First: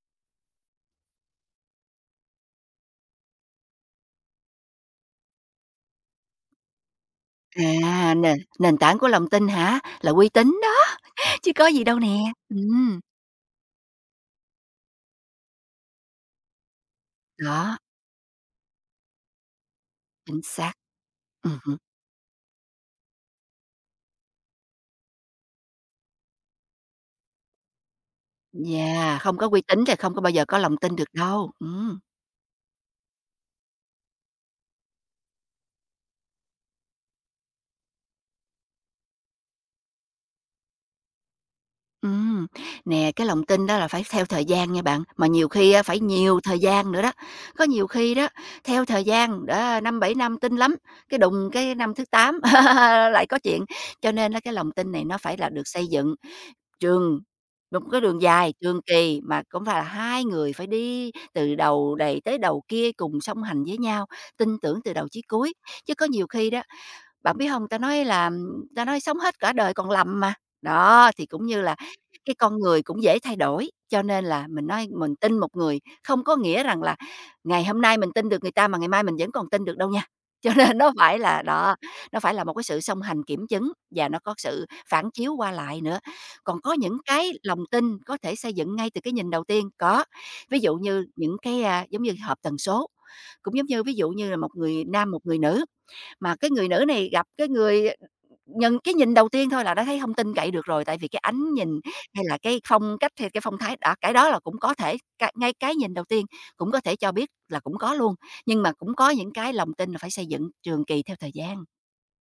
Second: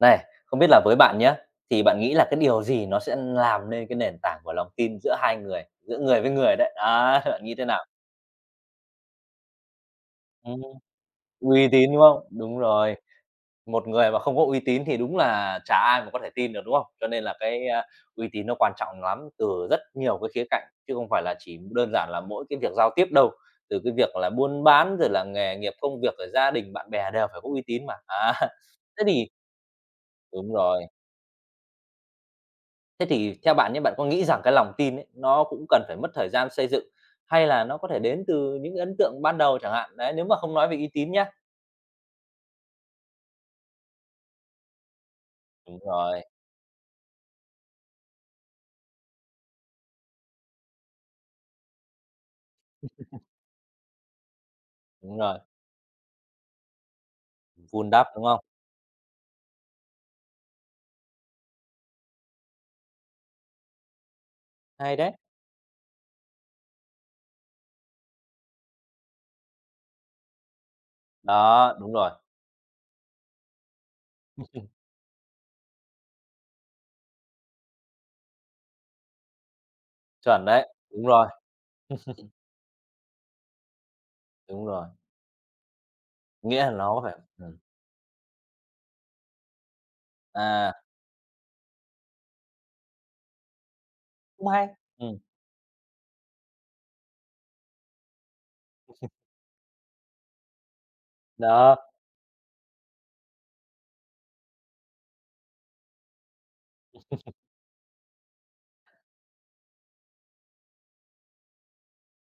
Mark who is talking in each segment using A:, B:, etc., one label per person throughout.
A: Này, không biết là với bạn nhé thì bạn nghĩ là cái điều gì nó sẽ làm nên cái nền tảng của lòng tin giữa hai người, giữa người với người đấy? Á, bạn nghĩ thế nào?
B: À, nền nền tảng của lòng tin hả? Là uy tín
A: Ừm,
B: đó, chứ có
A: uy
B: gì
A: tín,
B: đâu
A: đúng
B: nè.
A: không? Đúng rồi,
B: Ừm,
A: một người mà không có uy tín thì đúng là chả ai mà có thể tin được, đúng không? Cho nên là
B: đó,
A: uy tín nó quan trọng lắm, từ rất nhiều cái
B: chính
A: khía cạnh,
B: xác.
A: chứ không phải là chỉ
B: Hứm,
A: đơn giản là mỗi cái việc giao tiếp đâu. Từ cái việc là buôn bán, rồi là nghề nghiệp, công việc, rồi gia đình, bạn bè đều phải có uy tín mà. Á, thế
B: yeah,
A: thì
B: không có uy tín thì không có bao giờ
A: đúng
B: có lòng
A: rồi.
B: tin được đâu.
A: Thế thì theo bạn nhé, bạn có nghĩ rằng cái lòng tin ấy, nó cũng cần phải mất thời gian xây dựng hay là nó có thể đến từ những ấn tượng ban đầu chẳng hạn? Đấy, nếu mà không nói về uy tín nhá.
B: Ừm. Nè, cái lòng tin đó là phải theo thời gian nha bạn, mà nhiều khi
A: Đúng
B: á phải
A: rồi,
B: nhiều thời gian nữa đó. Có nhiều khi đó, theo thời gian, đó, 5 7 năm tin lắm, cái đùng cái năm thứ 8 lại có chuyện. Cho nên là cái lòng tin này nó
A: đúng
B: phải
A: rồi,
B: là được xây dựng Trường một
A: vun
B: cái
A: đắp,
B: đường
A: đúng không?
B: dài, trường kỳ mà cũng phải là hai người phải đi từ đầu này tới đầu kia cùng song hành với nhau, tin tưởng từ
A: Hay
B: đầu
A: đấy.
B: chí cuối. Chứ có nhiều khi đó bạn biết không? Ta nói là ta nói sống hết cả đời còn lầm mà. Đó, thì cũng như
A: Đó,
B: là
A: đúng rồi,
B: cái con người cũng dễ thay đổi, cho nên là mình nói mình tin một người không có nghĩa rằng là ngày hôm nay mình tin được người ta mà ngày mai mình vẫn còn tin được đâu nha.
A: chuẩn
B: Cho
A: đấy,
B: nên nó phải là đó, nó phải là một cái sự song hành kiểm chứng và nó có sự
A: đúng rồi,
B: phản chiếu qua lại nữa. Còn
A: nghĩa là
B: có những
A: nó phải
B: cái lòng tin có thể xây dựng ngay từ cái nhìn đầu tiên, có. Ví
A: à,
B: dụ như những cái, a, giống như hợp tần số, cũng giống như ví dụ như là
A: cũng
B: một
A: hay,
B: người nam,
A: ừm,
B: một người nữ mà cái người nữ này gặp cái người nhận cái nhìn đầu tiên thôi là đã thấy hông tin cậy được rồi, tại vì cái ánh
A: đó.
B: nhìn hay là cái phong cách hay cái phong thái đã cái đó là cũng có thể cái ngay cái nhìn đầu tiên cũng có thể cho biết là cũng có luôn, nhưng mà cũng có những cái lòng tin là phải xây dựng trường kỳ theo thời gian.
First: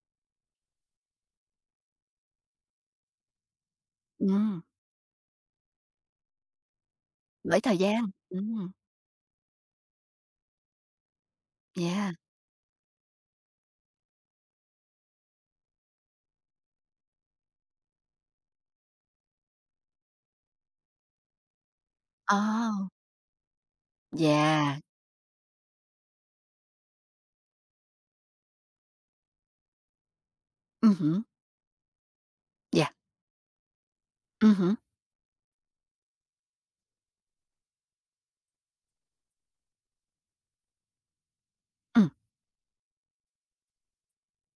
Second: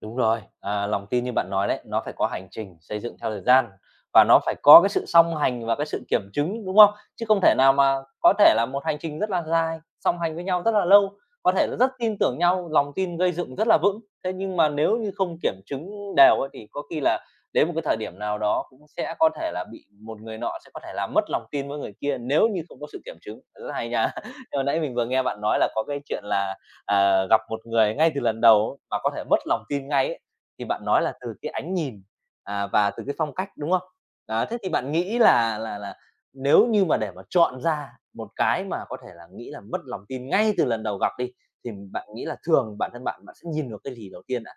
A: Đúng rồi, à, lòng tin như bạn nói đấy, nó phải có hành trình xây dựng theo thời gian và nó phải
B: Ừm,
A: có cái sự song hành và cái sự kiểm chứng, đúng không? Chứ không thể
B: bởi
A: nào
B: thời
A: mà
B: gian,
A: có thể là một hành trình rất là dài, song hành với nhau rất là lâu, có thể là rất
B: yeah,
A: tin tưởng nhau, lòng tin gây dựng rất là vững. Thế nhưng mà nếu như không kiểm chứng đều ấy, thì có khi là đến một cái thời điểm nào đó cũng sẽ có thể là bị một người nọ sẽ có thể là mất lòng tin với người kia
B: ờ,
A: nếu như không có sự kiểm chứng. Rất hay nha. Nhưng mà
B: yeah,
A: nãy mình vừa nghe bạn nói là có cái chuyện là gặp một người ngay từ lần đầu mà có thể mất lòng tin ngay ấy, thì bạn nói là
B: hứm,
A: từ cái ánh nhìn, à,
B: yeah,
A: và từ cái phong cách, đúng không? Đó, thế thì
B: hứm,
A: bạn nghĩ là nếu như mà để mà chọn ra một cái mà có thể là nghĩ là mất lòng tin ngay từ lần đầu gặp đi, thì bạn
B: ừm.
A: nghĩ là thường bản thân bạn, bạn sẽ nhìn được cái gì đầu tiên ạ?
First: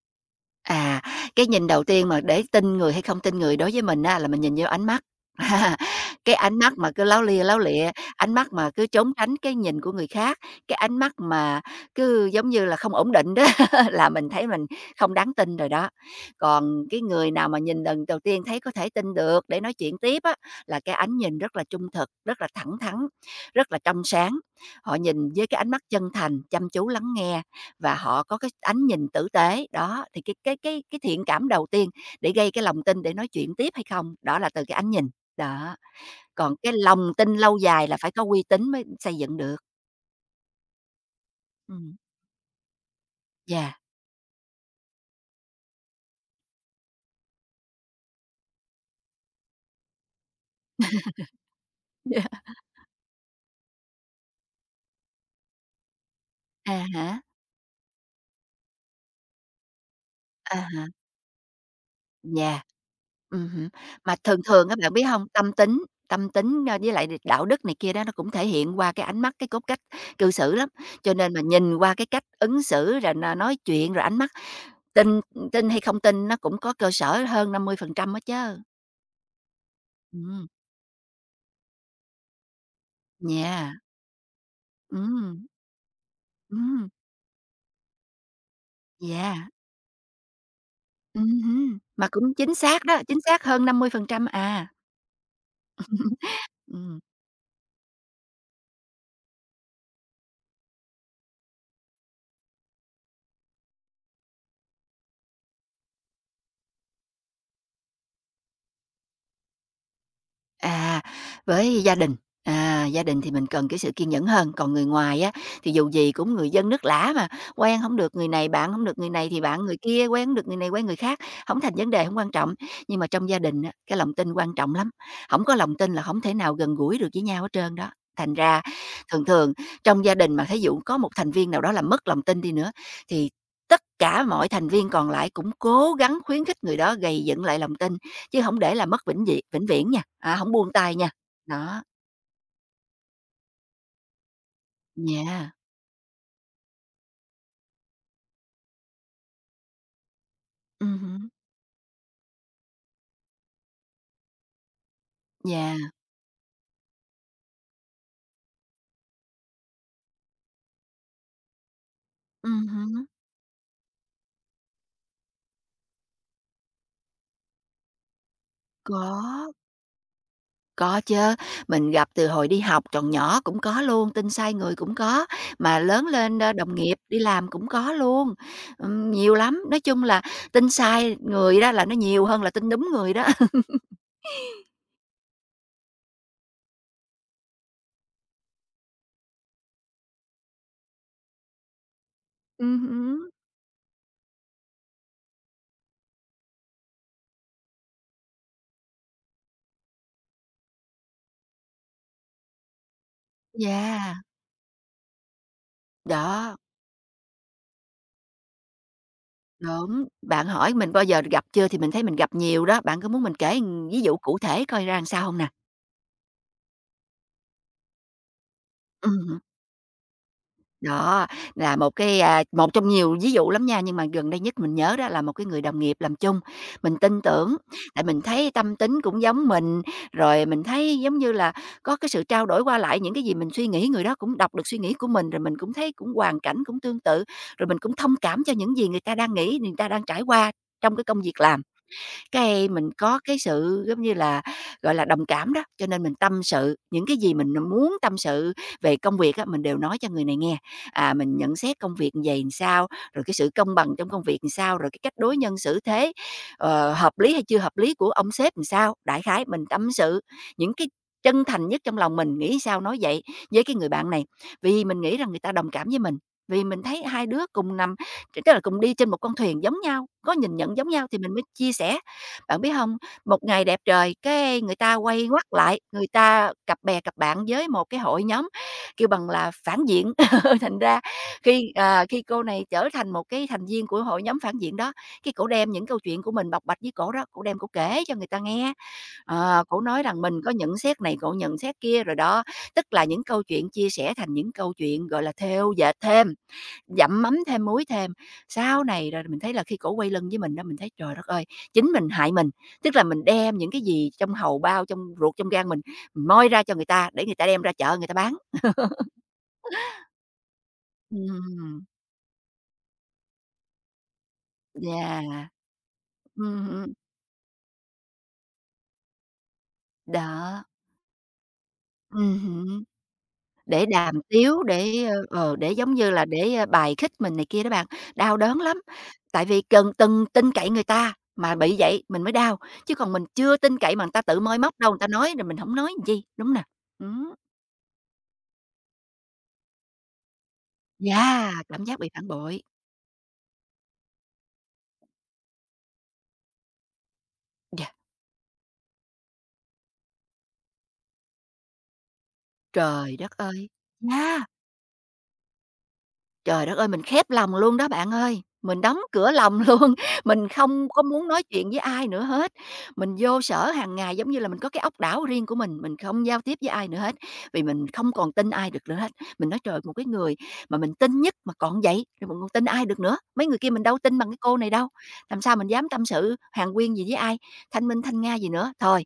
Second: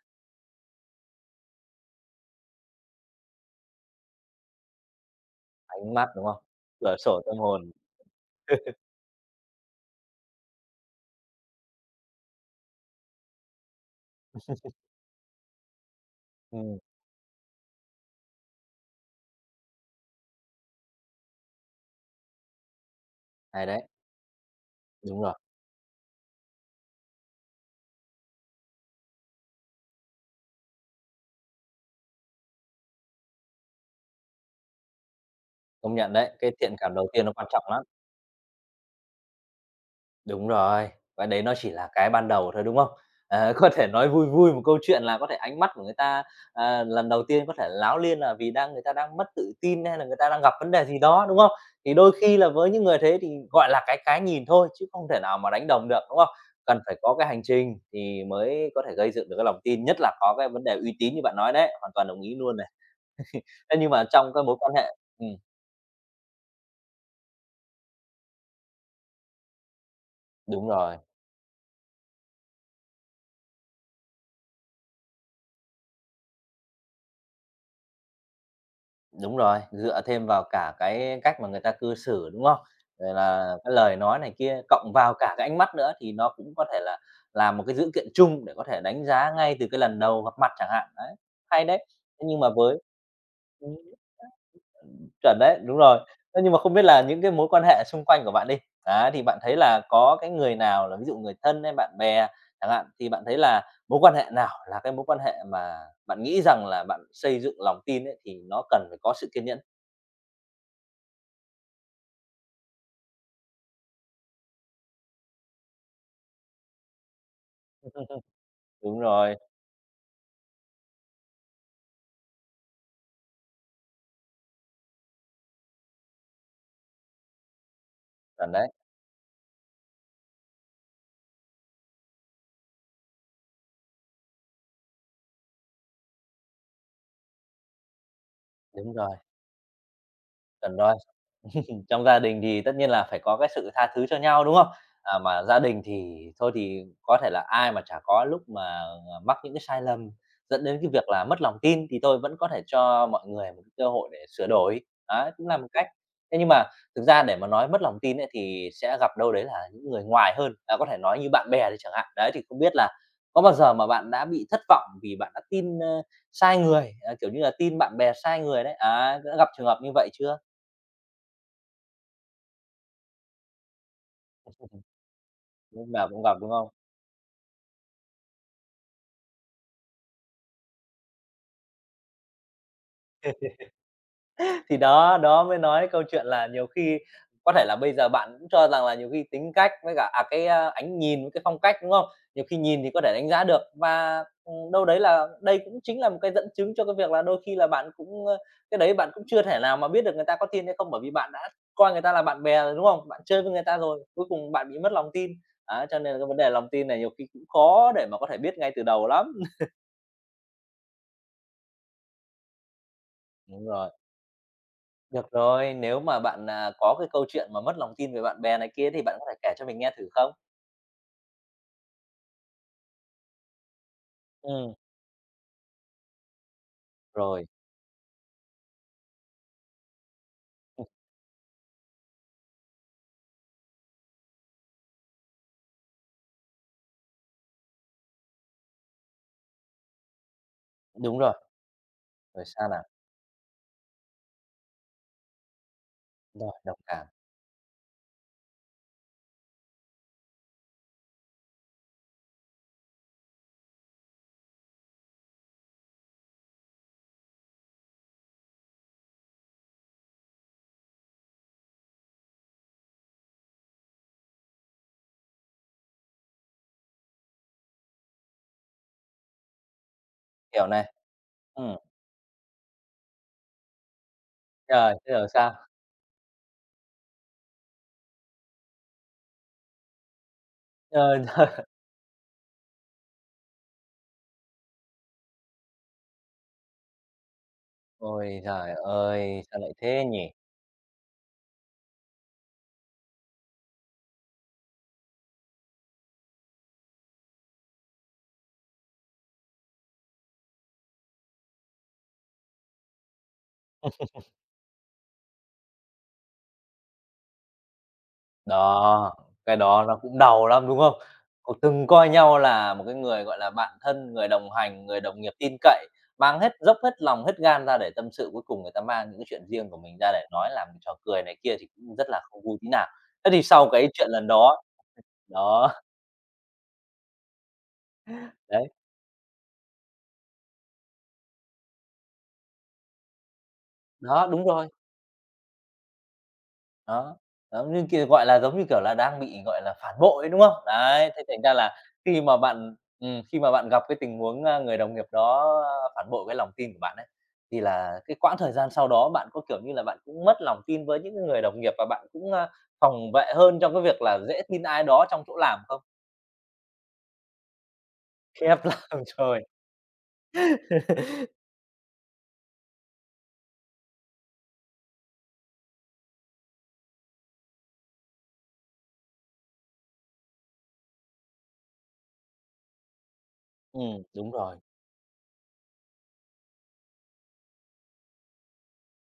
B: À, cái nhìn đầu tiên mà để tin người hay không tin người đối với mình á là mình nhìn vô ánh mắt.
A: Ánh mắt, đúng
B: Cái
A: không?
B: ánh mắt mà
A: Cửa
B: cứ
A: sổ
B: láo
A: tâm
B: lia, láo
A: hồn.
B: lịa, ánh mắt mà cứ trốn tránh cái nhìn của người khác, cái ánh mắt mà cứ, giống như là, không ổn định đó là mình thấy mình không đáng tin rồi đó.
A: Ừ,
B: Còn cái người nào mà nhìn lần đầu tiên thấy có thể tin được để nói chuyện tiếp á, là cái ánh nhìn rất là trung thực, rất là thẳng thắn,
A: hay
B: rất là
A: đấy,
B: trong sáng. Họ
A: đúng
B: nhìn
A: rồi,
B: với cái ánh mắt chân thành, chăm chú lắng nghe, và họ có cái ánh nhìn tử tế, đó, thì cái thiện cảm đầu tiên để gây cái lòng tin để nói chuyện tiếp hay không, đó là từ cái ánh nhìn, đó.
A: công nhận đấy, cái
B: Còn cái
A: thiện cảm đầu
B: lòng
A: tiên nó
B: tin
A: quan
B: lâu
A: trọng lắm.
B: dài là phải có uy tín mới xây dựng được.
A: Đúng rồi, và đấy nó chỉ là
B: Ừm,
A: cái ban đầu thôi, đúng không? Ờ, có
B: yeah,
A: thể nói vui vui một câu chuyện là có thể ánh mắt của người ta, à, lần đầu tiên có thể láo liên là vì đang người ta đang mất tự tin hay là người ta đang gặp vấn đề gì đó, đúng không? Thì đôi khi là với những người thế thì gọi là cái nhìn thôi chứ không thể nào mà đánh đồng được, đúng không?
B: à
A: Cần phải
B: há,
A: có cái hành trình thì mới có thể gây dựng được cái lòng tin, nhất là có cái
B: à
A: vấn đề
B: há,
A: uy tín như bạn nói đấy, hoàn toàn đồng ý luôn
B: yeah.
A: này.
B: Hứm.
A: Thế nhưng mà
B: Mà
A: trong
B: thường
A: cái mối
B: thường
A: quan
B: á, bạn
A: hệ
B: biết hông, tâm tính, ơ, với lại đạo đức này kia đó, nó cũng thể hiện qua cái ánh mắt, cái cốt cách cư xử
A: đúng
B: lắm.
A: rồi.
B: Cho nên mà nhìn qua cái cách ứng xử, rồi nói chuyện, rồi ánh mắt, tin tin hay không tin nó cũng có cơ sở hơn 50% á chớ.
A: Đúng rồi, dựa thêm vào
B: Ừm,
A: cả cái cách mà người ta cư xử, đúng không? Rồi là
B: yeah,
A: cái lời nói này kia, cộng vào cả
B: ừm,
A: cái ánh mắt nữa thì nó cũng có thể
B: ừm,
A: là làm một cái dữ kiện chung để có thể đánh giá
B: yeah,
A: ngay từ cái lần đầu gặp mặt chẳng hạn, đấy, hay
B: hứm,
A: đấy.
B: mà
A: Thế
B: cũng
A: nhưng mà
B: chính
A: với
B: xác đó, chính xác hơn
A: ừm,
B: 50% à,
A: chuẩn đấy, đúng rồi. Thế nhưng mà không biết
B: ừm.
A: là những cái mối quan hệ xung quanh của bạn đi, á, thì bạn thấy là có cái người nào là ví dụ người thân hay bạn bè chẳng hạn, thì bạn thấy là mối quan hệ nào là cái mối quan hệ mà bạn nghĩ rằng là bạn xây dựng lòng tin ấy thì nó cần phải có sự kiên nhẫn?
B: À, với gia đình, à, gia đình thì mình cần cái sự kiên nhẫn hơn, còn người ngoài á, thì dù gì cũng người dân nước lã mà, quen không được người này, bạn không được
A: Đúng
B: người này
A: rồi,
B: thì bạn người kia, quen hổng được người này, quen người khác, không thành vấn đề, không quan trọng. Nhưng mà trong gia đình á, cái lòng tin quan trọng lắm, không có lòng tin là không thể nào gần gũi được với nhau hết trơn đó. Thành
A: chuẩn
B: ra
A: đấy,
B: thường thường trong gia đình mà thí dụ có một thành viên nào đó làm mất lòng tin đi nữa, thì tất cả mọi thành viên còn lại cũng cố gắng khuyến khích người đó gầy dựng lại lòng tin chứ không để là
A: đúng
B: mất
A: rồi,
B: vĩnh viễn nha, à, hổng buông
A: chuẩn rồi.
B: tay nha. Đó,
A: Trong gia đình thì tất nhiên là phải có cái sự tha thứ cho nhau, đúng không? À, mà
B: yeah,
A: gia đình thì thôi thì có thể là ai mà chả có lúc mà, à, mắc những cái sai lầm dẫn đến cái việc là
B: hứm,
A: mất lòng tin, thì tôi vẫn có thể cho mọi người một cái cơ hội để sửa đổi, đấy, cũng là một
B: yeah,
A: cách. Thế nhưng mà thực ra để mà nói mất lòng tin ấy thì sẽ gặp đâu đấy là những người ngoài hơn, à, có thể nói như bạn bè đi chẳng hạn. Đấy, thì không biết là
B: ừm
A: có bao giờ mà bạn đã bị thất vọng vì bạn đã tin, ơ, sai người, à, kiểu như là, tin bạn bè sai người đấy, À, đã gặp
B: có,
A: trường hợp như vậy chưa?
B: có chứ, mình gặp từ hồi đi học còn nhỏ cũng có luôn, tin sai người cũng có, mà
A: Lúc
B: lớn
A: nào cũng gặp,
B: lên,
A: đúng
B: ơ,
A: không?
B: đồng nghiệp đi làm cũng có luôn, nhiều lắm, nói chung là tin sai người đó là nó nhiều hơn là tin đúng người đó.
A: Thì đó, đó mới nói câu chuyện là nhiều khi có thể là bây giờ bạn cũng cho rằng là nhiều khi tính cách với cả, à, ánh nhìn với cái phong cách, đúng không? Nhiều khi nhìn thì có thể
B: Hứm,
A: đánh giá được và, đâu đấy là đây cũng chính là một cái dẫn chứng cho cái việc là đôi khi là bạn cũng, ơ cái đấy bạn cũng chưa thể nào mà biết được người ta có tin hay không, bởi vì bạn đã coi người ta là bạn bè rồi, đúng không? Bạn chơi với người ta rồi,
B: yeah,
A: cuối cùng bạn bị mất lòng tin. Á, cho nên là cái vấn đề
B: đó,
A: lòng tin này nhiều khi cũng khó để mà có thể biết ngay từ đầu lắm.
B: đúng, bạn hỏi mình bao giờ gặp chưa thì mình thấy mình gặp nhiều đó, bạn có muốn mình kể
A: Đúng rồi.
B: ví dụ cụ thể coi ra làm sao
A: Được
B: không nè?
A: rồi, nếu mà bạn, à, có cái câu chuyện mà mất lòng tin về bạn bè này kia thì bạn có thể
B: Ừm.
A: kể cho mình nghe thử không?
B: Đó, là một cái, à, một trong nhiều ví dụ lắm nha, nhưng mà gần đây nhất
A: Ừ
B: mình nhớ đó là một cái người đồng nghiệp làm chung, mình tin
A: rồi,
B: tưởng, tại mình thấy tâm tính cũng giống mình, rồi mình
A: ừm,
B: thấy giống như là có cái sự trao đổi qua lại những cái gì mình suy nghĩ, người đó cũng đọc được suy nghĩ của mình, rồi mình cũng thấy cũng hoàn cảnh cũng tương tự, rồi mình cũng thông cảm cho những gì người ta đang nghĩ, người ta đang trải qua trong cái
A: đúng
B: công
A: rồi,
B: việc làm
A: rồi sao
B: cái
A: nào?
B: mình có cái sự, giống như là, gọi là, đồng cảm đó, cho nên mình tâm
A: Rồi,
B: sự,
A: đồng
B: những
A: cảm,
B: cái gì mình muốn tâm sự về công việc á, mình đều nói cho người này nghe. À, mình nhận xét công việc như vậy làm sao, rồi cái sự công bằng trong công việc làm sao, rồi cái cách đối nhân xử thế, ờ, hợp lý hay chưa hợp lý của ông sếp làm sao. Đại khái mình tâm sự những cái chân thành nhất trong lòng mình, nghĩ sao nói vậy với cái người bạn này, vì mình nghĩ rằng người ta đồng cảm với mình, vì mình thấy hai đứa cùng nằm tức là cùng đi trên một con thuyền giống nhau, có nhìn
A: hiểu
B: nhận giống
A: này,
B: nhau thì mình mới chia
A: Ừ
B: sẻ. Bạn biết không một ngày đẹp trời, cái người
A: trời
B: ta
A: thế
B: quay
A: rồi
B: ngoắt
A: sao?
B: lại, người ta cặp bè cặp bạn với một cái hội nhóm, kêu bằng là, phản diện. Thành ra
A: Trời, trời!
B: khi, à, khi cô này trở thành một cái thành viên của hội nhóm phản diện đó, cái cổ đem những câu chuyện của mình bộc bạch với cổ đó, cổ đem cổ kể cho người ta
A: Ôi
B: nghe.
A: trời ơi, sao
B: Ờ,
A: lại
B: cổ nói
A: thế
B: rằng
A: nhỉ?
B: mình có nhận xét này, cổ nhận xét kia rồi đó, tức là những câu chuyện chia sẻ thành những câu chuyện, gọi là, thêu dệt thêm. Dặm mắm thêm muối thêm. Sau này rồi mình thấy là khi cổ quay lưng với mình đó mình thấy trời đất ơi, chính mình hại mình, tức là mình đem những cái gì trong hầu bao, trong ruột, trong gan mình moi ra cho người ta để người ta đem ra chợ người ta bán.
A: Đó, cái đó nó cũng đau lắm, đúng không? Có
B: Ừm,
A: từng coi nhau là một cái người, gọi là, bạn thân, người đồng hành, người đồng nghiệp
B: yeah,
A: tin cậy, mang hết dốc
B: ừm
A: hết lòng, hết gan ra để tâm sự, cuối cùng người ta mang những cái chuyện riêng của mình ra để nói
B: đó,
A: làm trò cười này kia thì cũng rất là không vui tí
B: ừm
A: nào. Thế thì sau
B: để
A: cái chuyện
B: đàm
A: lần đó
B: tiếu, để, ờ, ờ,
A: đó,
B: để, giống như là, để, ơ, bài khích mình này kia đó bạn, đau đớn
A: đấy,
B: lắm. Tại vì cần từng tin cậy người ta mà bị vậy mình mới đau, chứ còn mình chưa tin cậy mà người ta
A: đó,
B: tự
A: đúng
B: moi
A: rồi.
B: móc đâu, người ta nói rồi mình không nói làm chi, đúng nè? Ừ,
A: Đó, đó, như kia, gọi là, giống như kiểu là, đang bị, gọi là, phản bội ấy, đúng không? Đấy, thế thành
B: yeah,
A: ra là
B: cảm giác bị
A: khi
B: phản
A: mà
B: bội.
A: bạn khi mà bạn gặp cái tình huống, a, người đồng nghiệp đó phản bội cái lòng tin của bạn ấy, thì
B: Yeah,
A: là cái quãng thời gian sau đó bạn có, kiểu như là, bạn cũng mất lòng tin với những cái người đồng nghiệp và bạn cũng, a, phòng
B: trời đất
A: vệ hơn
B: ơi!
A: trong cái việc là
B: Yeah.
A: dễ tin ai đó trong chỗ làm không?
B: Trời đất ơi, mình khép lòng luôn đó bạn ơi,
A: Khép
B: mình đóng
A: làm
B: cửa
A: rồi.
B: lòng luôn, mình không có muốn nói chuyện với ai nữa hết. Mình vô sở hàng ngày giống như là mình có cái ốc đảo riêng của mình không giao tiếp với ai nữa hết, vì mình không còn tin ai được nữa hết. Mình nói trời, một cái người mà mình tin nhất mà còn vậy rồi mình còn tin ai được nữa. Mấy người kia mình đâu tin bằng
A: Đúng
B: cái cô
A: rồi.
B: này đâu. Làm sao mình dám tâm sự hàng huyên gì với ai, thanh minh thanh nga gì nữa. Thôi,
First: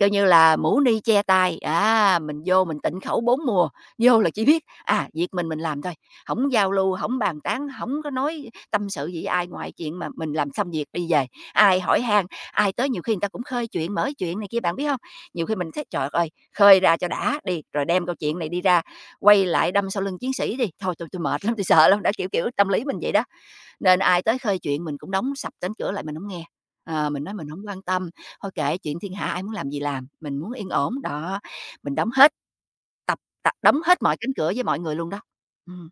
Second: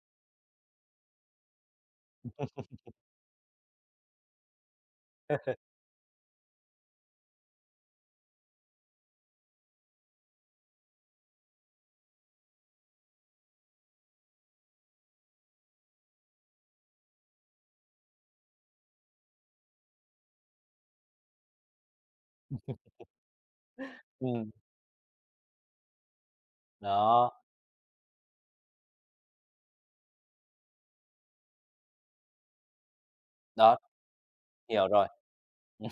B: coi như là mũ ni che tay, à, mình vô mình tịnh khẩu bốn mùa, vô là chỉ biết à, việc mình làm thôi, không giao lưu, không bàn tán, không có nói tâm sự gì với ai ngoài chuyện mà mình làm xong việc đi về. Ai hỏi han, ai tới nhiều khi người ta cũng khơi chuyện, mở chuyện này kia, bạn biết không? Nhiều khi mình thấy "Trời ơi, khơi ra cho đã đi, rồi đem câu chuyện này đi ra, quay lại đâm sau lưng chiến sĩ đi, thôi tôi mệt lắm, tôi sợ lắm." Đã kiểu kiểu, tâm lý mình vậy đó, nên ai tới
A: Ừm,
B: khơi chuyện mình cũng đóng sập cánh cửa lại mình không nghe. Ờ, mình
A: đó,
B: nói mình không quan tâm, thôi kệ chuyện thiên hạ ai muốn làm gì làm, mình muốn yên ổn, đó, mình đóng hết. Tập tập
A: đó,
B: đóng hết mọi cánh cửa với mọi
A: hiểu
B: người
A: rồi.
B: luôn đó. Ừm.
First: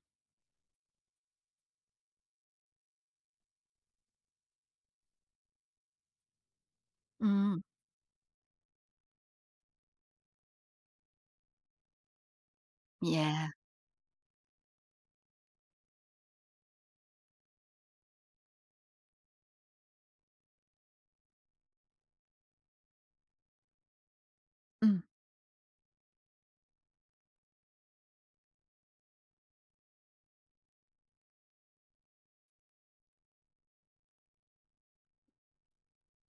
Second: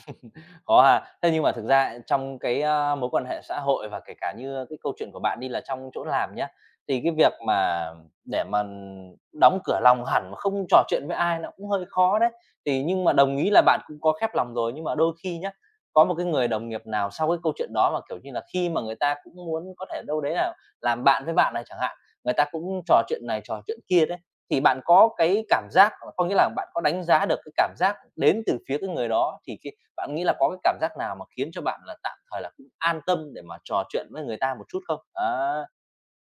A: Có ha. Thế nhưng mà thực ra trong mối quan hệ xã hội và kể cả như cái câu chuyện của bạn đi là trong chỗ làm nhá, thì cái việc
B: Ừm.
A: mà để mà đóng cửa lòng hẳn mà không trò chuyện với ai nó cũng hơi khó đấy. Thì nhưng mà đồng
B: Yeah.
A: ý là bạn cũng có khép lòng rồi, nhưng mà đôi khi nhá, có một cái người đồng nghiệp nào sau cái câu chuyện đó mà, kiểu như là, khi mà người ta cũng muốn có thể đâu đấy là làm bạn với bạn này chẳng hạn, người ta cũng trò chuyện này trò chuyện kia đấy, thì bạn
B: Ừm.
A: có cái cảm giác, ờ, có nghĩa là bạn có đánh giá được cái cảm giác đến từ phía cái người đó thì cái bạn nghĩ là có cái cảm giác nào mà khiến cho bạn là tạm thời là cũng an tâm để mà trò chuyện với người ta một chút không? Á,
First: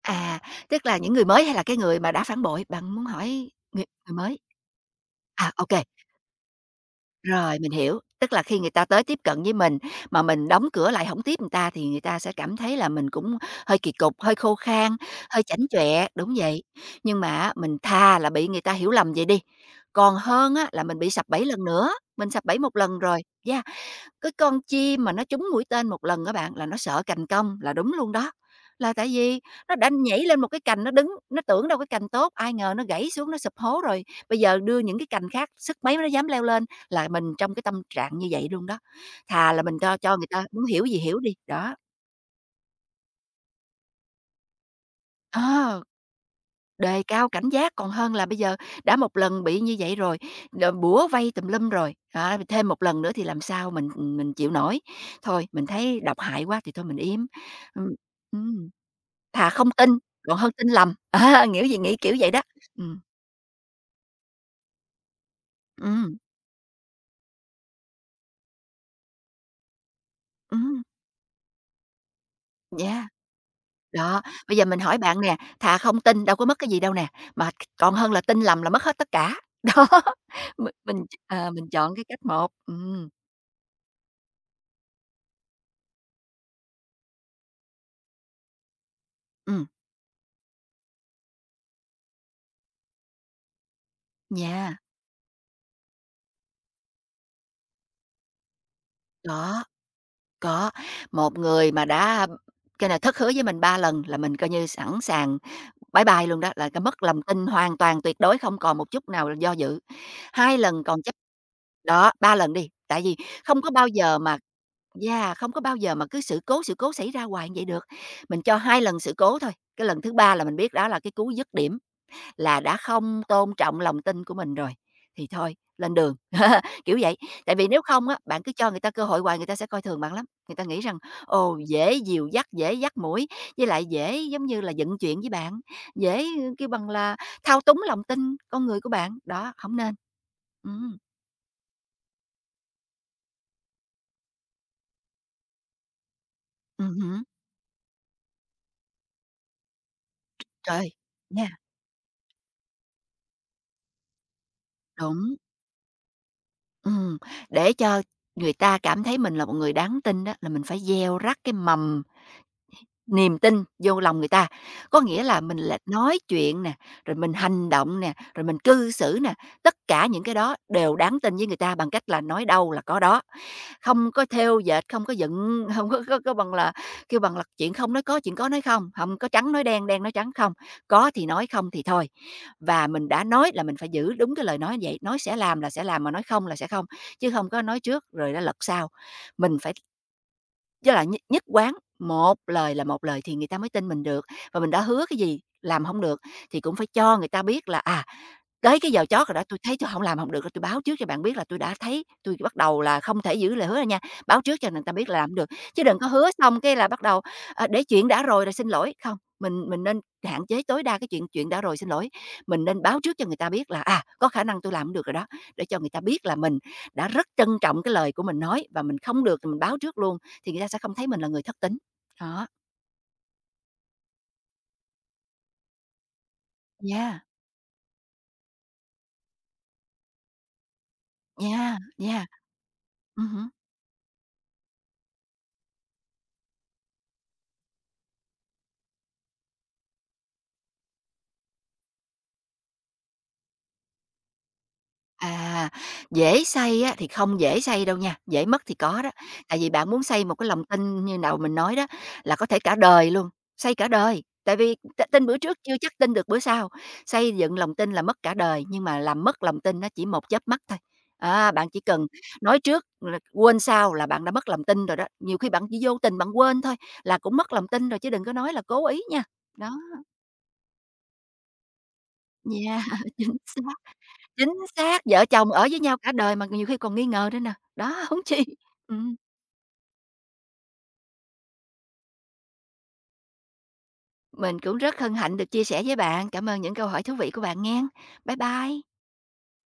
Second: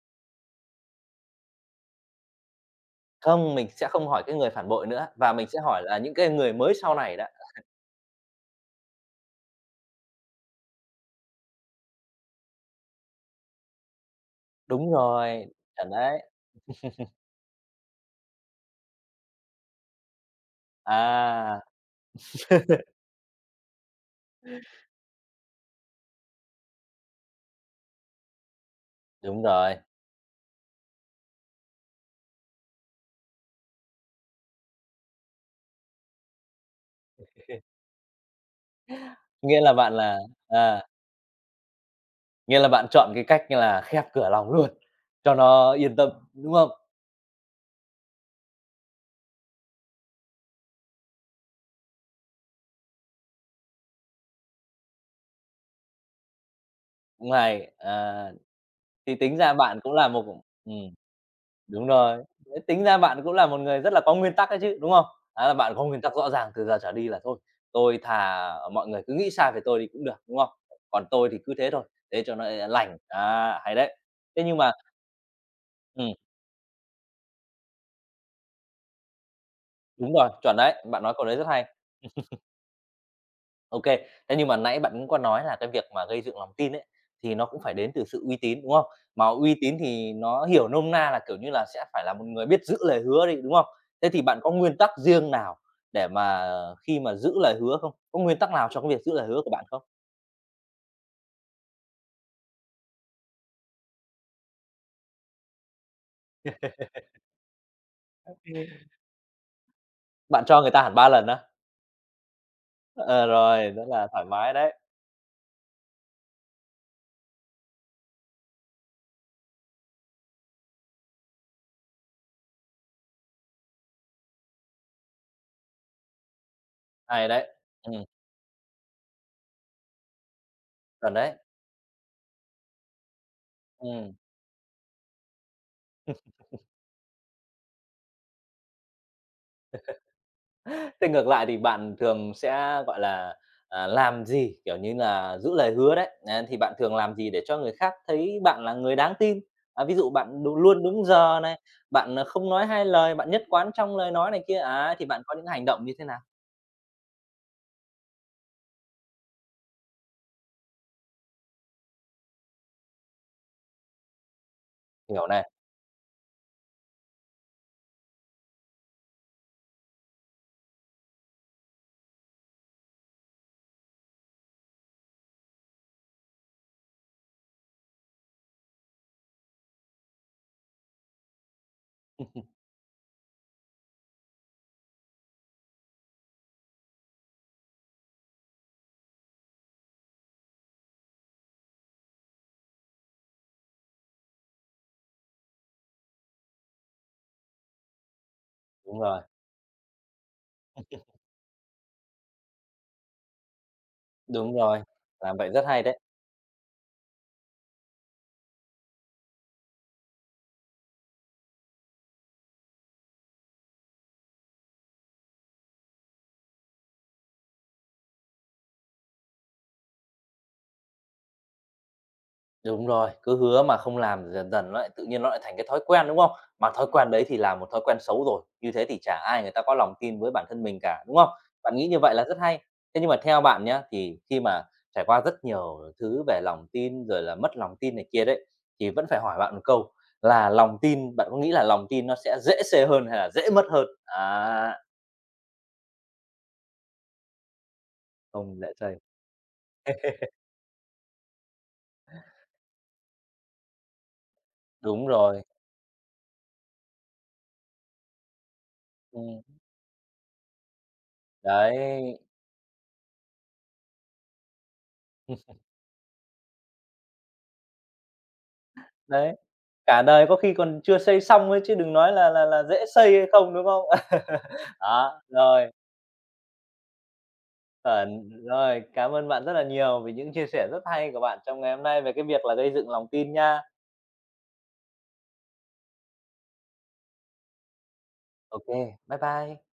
B: À, tức là những người mới hay là cái người mà đã phản bội? Bạn muốn hỏi
A: không, mình
B: người
A: sẽ không
B: người
A: hỏi cái
B: mới?
A: người phản bội nữa và mình
B: À,
A: sẽ
B: ô
A: hỏi
B: kê,
A: là những cái người mới sau này đó.
B: rồi, mình hiểu. Tức là khi người ta tới tiếp cận với mình mà mình đóng cửa lại hổng tiếp người ta thì người ta sẽ cảm thấy là mình cũng hơi kỳ cục, hơi khô khan,
A: Đúng
B: hơi
A: rồi,
B: chảnh
A: chuẩn
B: chọe,
A: đấy.
B: đúng vậy. Nhưng mà á, mình thà là bị người ta hiểu lầm vậy đi, còn hơn á là mình bị sập bẫy
A: À,
B: lần nữa, mình sập bẫy một lần rồi, yeah. Cái con chim mà nó trúng mũi tên một lần á bạn, là nó sợ cành cong, là đúng luôn đó. Là tại vì
A: đúng
B: nó
A: rồi.
B: đã nhảy lên một cái cành nó đứng, nó tưởng đâu cái cành tốt, ai ngờ nó gãy xuống nó sụp hố rồi, bây giờ đưa những cái cành khác sức mấy nó dám leo lên, là mình trong cái tâm trạng như vậy luôn đó. Thà là
A: Nghĩa là
B: mình
A: bạn
B: cho
A: là
B: người ta muốn
A: à,
B: hiểu gì hiểu đi, đó.
A: nghĩa là bạn chọn cái cách như là khép cửa lòng luôn, cho nó
B: Ờ.
A: yên tâm, đúng không?
B: Đề cao cảnh giác còn hơn là bây giờ đã một lần bị như vậy rồi, bủa vây tùm lum rồi, đó, thêm một lần nữa thì làm sao mình chịu nổi. Thôi, mình thấy độc hại quá thì thôi mình im.
A: Cũng à.
B: Ừm. Ừm,
A: Thì tính
B: thà
A: ra
B: không
A: bạn
B: tin
A: cũng là một
B: còn hơn tin
A: ừm,
B: lầm, á, nghĩa gì
A: đúng
B: nghĩ kiểu
A: rồi,
B: vậy đó.
A: thế tính ra
B: Ừm.
A: bạn cũng là một người rất là có nguyên tắc đấy chứ, đúng không? Đó là bạn có nguyên tắc
B: Ừm.
A: rõ ràng từ giờ trở đi là "Thôi, tôi thà mọi người cứ nghĩ sai về tôi đi cũng được", đúng không?
B: Ừm.
A: "Còn tôi thì cứ thế thôi, thế cho nó à, lành."
B: Yeah.
A: À, hay đấy!
B: Đó.
A: Thế
B: Bây
A: nhưng
B: giờ
A: mà
B: mình hỏi bạn nè, thà không
A: Ừm,
B: tin đâu có mất cái gì đâu nè, mà còn hơn là tin lầm là mất hết tất cả. Đó,
A: đúng rồi, chuẩn
B: mình
A: đấy, bạn
B: mình
A: nói câu đấy rất hay.
B: mình chọn cái cách một. Ừm.
A: OK. Thế nhưng mà nãy bạn cũng có nói là cái việc mà gây dựng lòng tin ấy, thì nó cũng phải đến từ sự uy tín, đúng không? Mà uy
B: Ừm.
A: tín thì nó hiểu nôm na là, kiểu như là, sẽ phải là một người biết giữ lời hứa đi, đúng không? Thế thì bạn có
B: Yeah.
A: nguyên tắc riêng nào để mà, ờ, khi mà giữ lời hứa không? Có nguyên tắc nào cho cái việc giữ lời hứa của
B: Đó.
A: bạn không?
B: Có, một người mà đã cái này thất hứa với mình 3 lần là mình coi như sẵn sàng bye bye luôn đó, là cái mất lòng tin hoàn toàn tuyệt đối, không còn một chút nào là do dự.
A: Bạn
B: Hai
A: cho người ta
B: lần
A: hẳn
B: còn
A: 3
B: chấp
A: lần á?
B: đó, 3 lần đi, tại vì
A: Ờ,
B: không
A: rồi,
B: có
A: rất
B: bao
A: là
B: giờ
A: thoải
B: mà,
A: mái đấy,
B: yeah, không có bao giờ mà cứ sự cố xảy ra hoài như vậy được. Mình cho 2 lần sự cố thôi, cái lần thứ 3 là mình biết đó là cái cú dứt điểm là đã không tôn trọng lòng tin của mình rồi, thì thôi lên đường, kiểu vậy.
A: hay đấy.
B: Tại vì nếu
A: Ừm,
B: không á, bạn cứ cho người ta cơ hội hoài người ta sẽ coi thường bạn lắm, người ta nghĩ rằng,
A: chuẩn đấy.
B: ồ, dễ dìu dắt, dễ dắt mũi, với lại
A: Ừm.
B: dễ giống như là dựng chuyện với bạn, dễ kêu bằng là thao túng lòng tin con người của bạn, đó, không nên. Ừm.
A: Thế ngược lại thì bạn thường sẽ, gọi là, à, làm gì, kiểu như là, giữ lời hứa đấy, à, thì bạn thường làm
B: Ừm,
A: gì để cho người khác thấy bạn là người đáng tin? À, ví dụ bạn đ luôn
B: trời.
A: đúng giờ
B: Nha,
A: này, bạn, ờ, không nói hai lời, bạn nhất quán trong lời nói này kia, à, thì bạn
B: đúng.
A: có những hành động như thế nào?
B: Ừm. Để cho người ta cảm thấy mình là một người đáng tin đó, là mình phải gieo rắc cái mầm niềm tin vô lòng người ta, có nghĩa
A: Hiểu
B: là
A: này
B: mình là nói chuyện nè, rồi mình hành động nè, rồi mình cư xử nè, tất cả những cái đó đều đáng tin với người ta bằng cách là nói đâu là có đó. Không có theo dệt, không có dựng, không có bằng là kêu bằng là chuyện không nói có, chuyện có nói không, không có trắng nói đen, đen nói trắng, không, có thì nói, không thì thôi. Và mình đã nói là mình phải giữ đúng cái lời nói vậy, nói sẽ làm là sẽ làm, mà nói không là sẽ không, chứ không có nói trước rồi đó lật sau. Mình phải với lại nhất nhất quán, một lời là một lời thì người ta mới tin mình được, và mình đã hứa cái gì làm không được thì cũng phải cho người ta biết là, à, tới cái
A: đúng
B: giờ
A: rồi,
B: chót rồi đó, tôi thấy tui không làm không được rồi, tôi báo trước cho bạn biết là tôi đã thấy tôi bắt đầu là không thể giữ lời hứa đâu nha, báo
A: đúng
B: trước cho
A: rồi,
B: người ta biết là làm hông
A: làm
B: được,
A: vậy rất
B: chứ
A: hay
B: đừng
A: đấy.
B: có hứa xong cái là bắt đầu, để chuyện đã rồi rồi xin lỗi. Không, mình nên hạn chế tối đa cái chuyện chuyện đã rồi xin lỗi, mình nên báo trước cho người ta biết là, à, có khả năng tôi làm hổng được rồi đó, để cho người ta biết là mình đã rất trân trọng cái lời của mình nói và mình không được thì mình báo trước luôn, thì người ta sẽ không thấy mình là người thất tín. Đó.
A: Đúng rồi, cứ hứa mà không làm dần dần nó lại tự nhiên nó lại thành cái thói quen, đúng không? Mà thói quen
B: Yeah.
A: đấy thì là một thói quen xấu rồi, như thế thì chả ai người ta có lòng tin với bản thân mình cả, đúng không? Bạn
B: Yeah,
A: nghĩ như vậy là
B: yeah.
A: rất hay. Thế nhưng mà theo
B: Ừm.
A: bạn nhá, thì khi mà trải qua rất nhiều thứ về lòng tin rồi là mất lòng tin này kia đấy, thì vẫn phải hỏi bạn một câu là lòng tin bạn có nghĩ là lòng tin nó sẽ dễ xê hơn hay là dễ mất hơn? À.
B: À, dễ xây á thì không dễ xây đâu nha, dễ
A: Không
B: mất
A: dễ
B: thì
A: chây.
B: có đó. Tại vì bạn muốn xây một cái lòng tin như đầu mình nói đó, là có thể cả đời luôn, xây cả đời. Tại vì
A: Đúng
B: tin bữa
A: rồi,
B: trước chưa chắc tin được bữa sau, xây dựng lòng tin là mất cả đời, nhưng mà làm
A: ừm,
B: mất lòng tin nó chỉ một chớp mắt thôi. À, bạn chỉ cần
A: đấy,
B: nói trước là quên sau là bạn đã mất lòng tin rồi đó, nhiều khi bạn chỉ vô tình bạn quên thôi là cũng mất lòng tin rồi chứ đừng có nói là cố ý nha.
A: đấy.
B: Đó,
A: Cả đời có khi còn chưa xây xong ấy, chứ đừng nói là
B: yeah,
A: dễ xây hay
B: chính
A: không, đúng
B: xác.
A: không?
B: Chính xác,
A: Đó,
B: vợ chồng ở
A: rồi,
B: với nhau cả đời mà nhiều khi còn nghi ngờ nữa nè, đó, huống
A: chuẩn,
B: chi.
A: rồi, cảm
B: ừm,
A: ơn bạn rất là nhiều vì những chia sẻ rất hay của bạn trong ngày hôm nay về cái việc là gây dựng lòng tin nha.
B: mình cũng rất hân hạnh được chia sẻ với bạn. Cảm ơn những câu hỏi thú vị của bạn nghe. Bye
A: Ok
B: bye.
A: bye bye.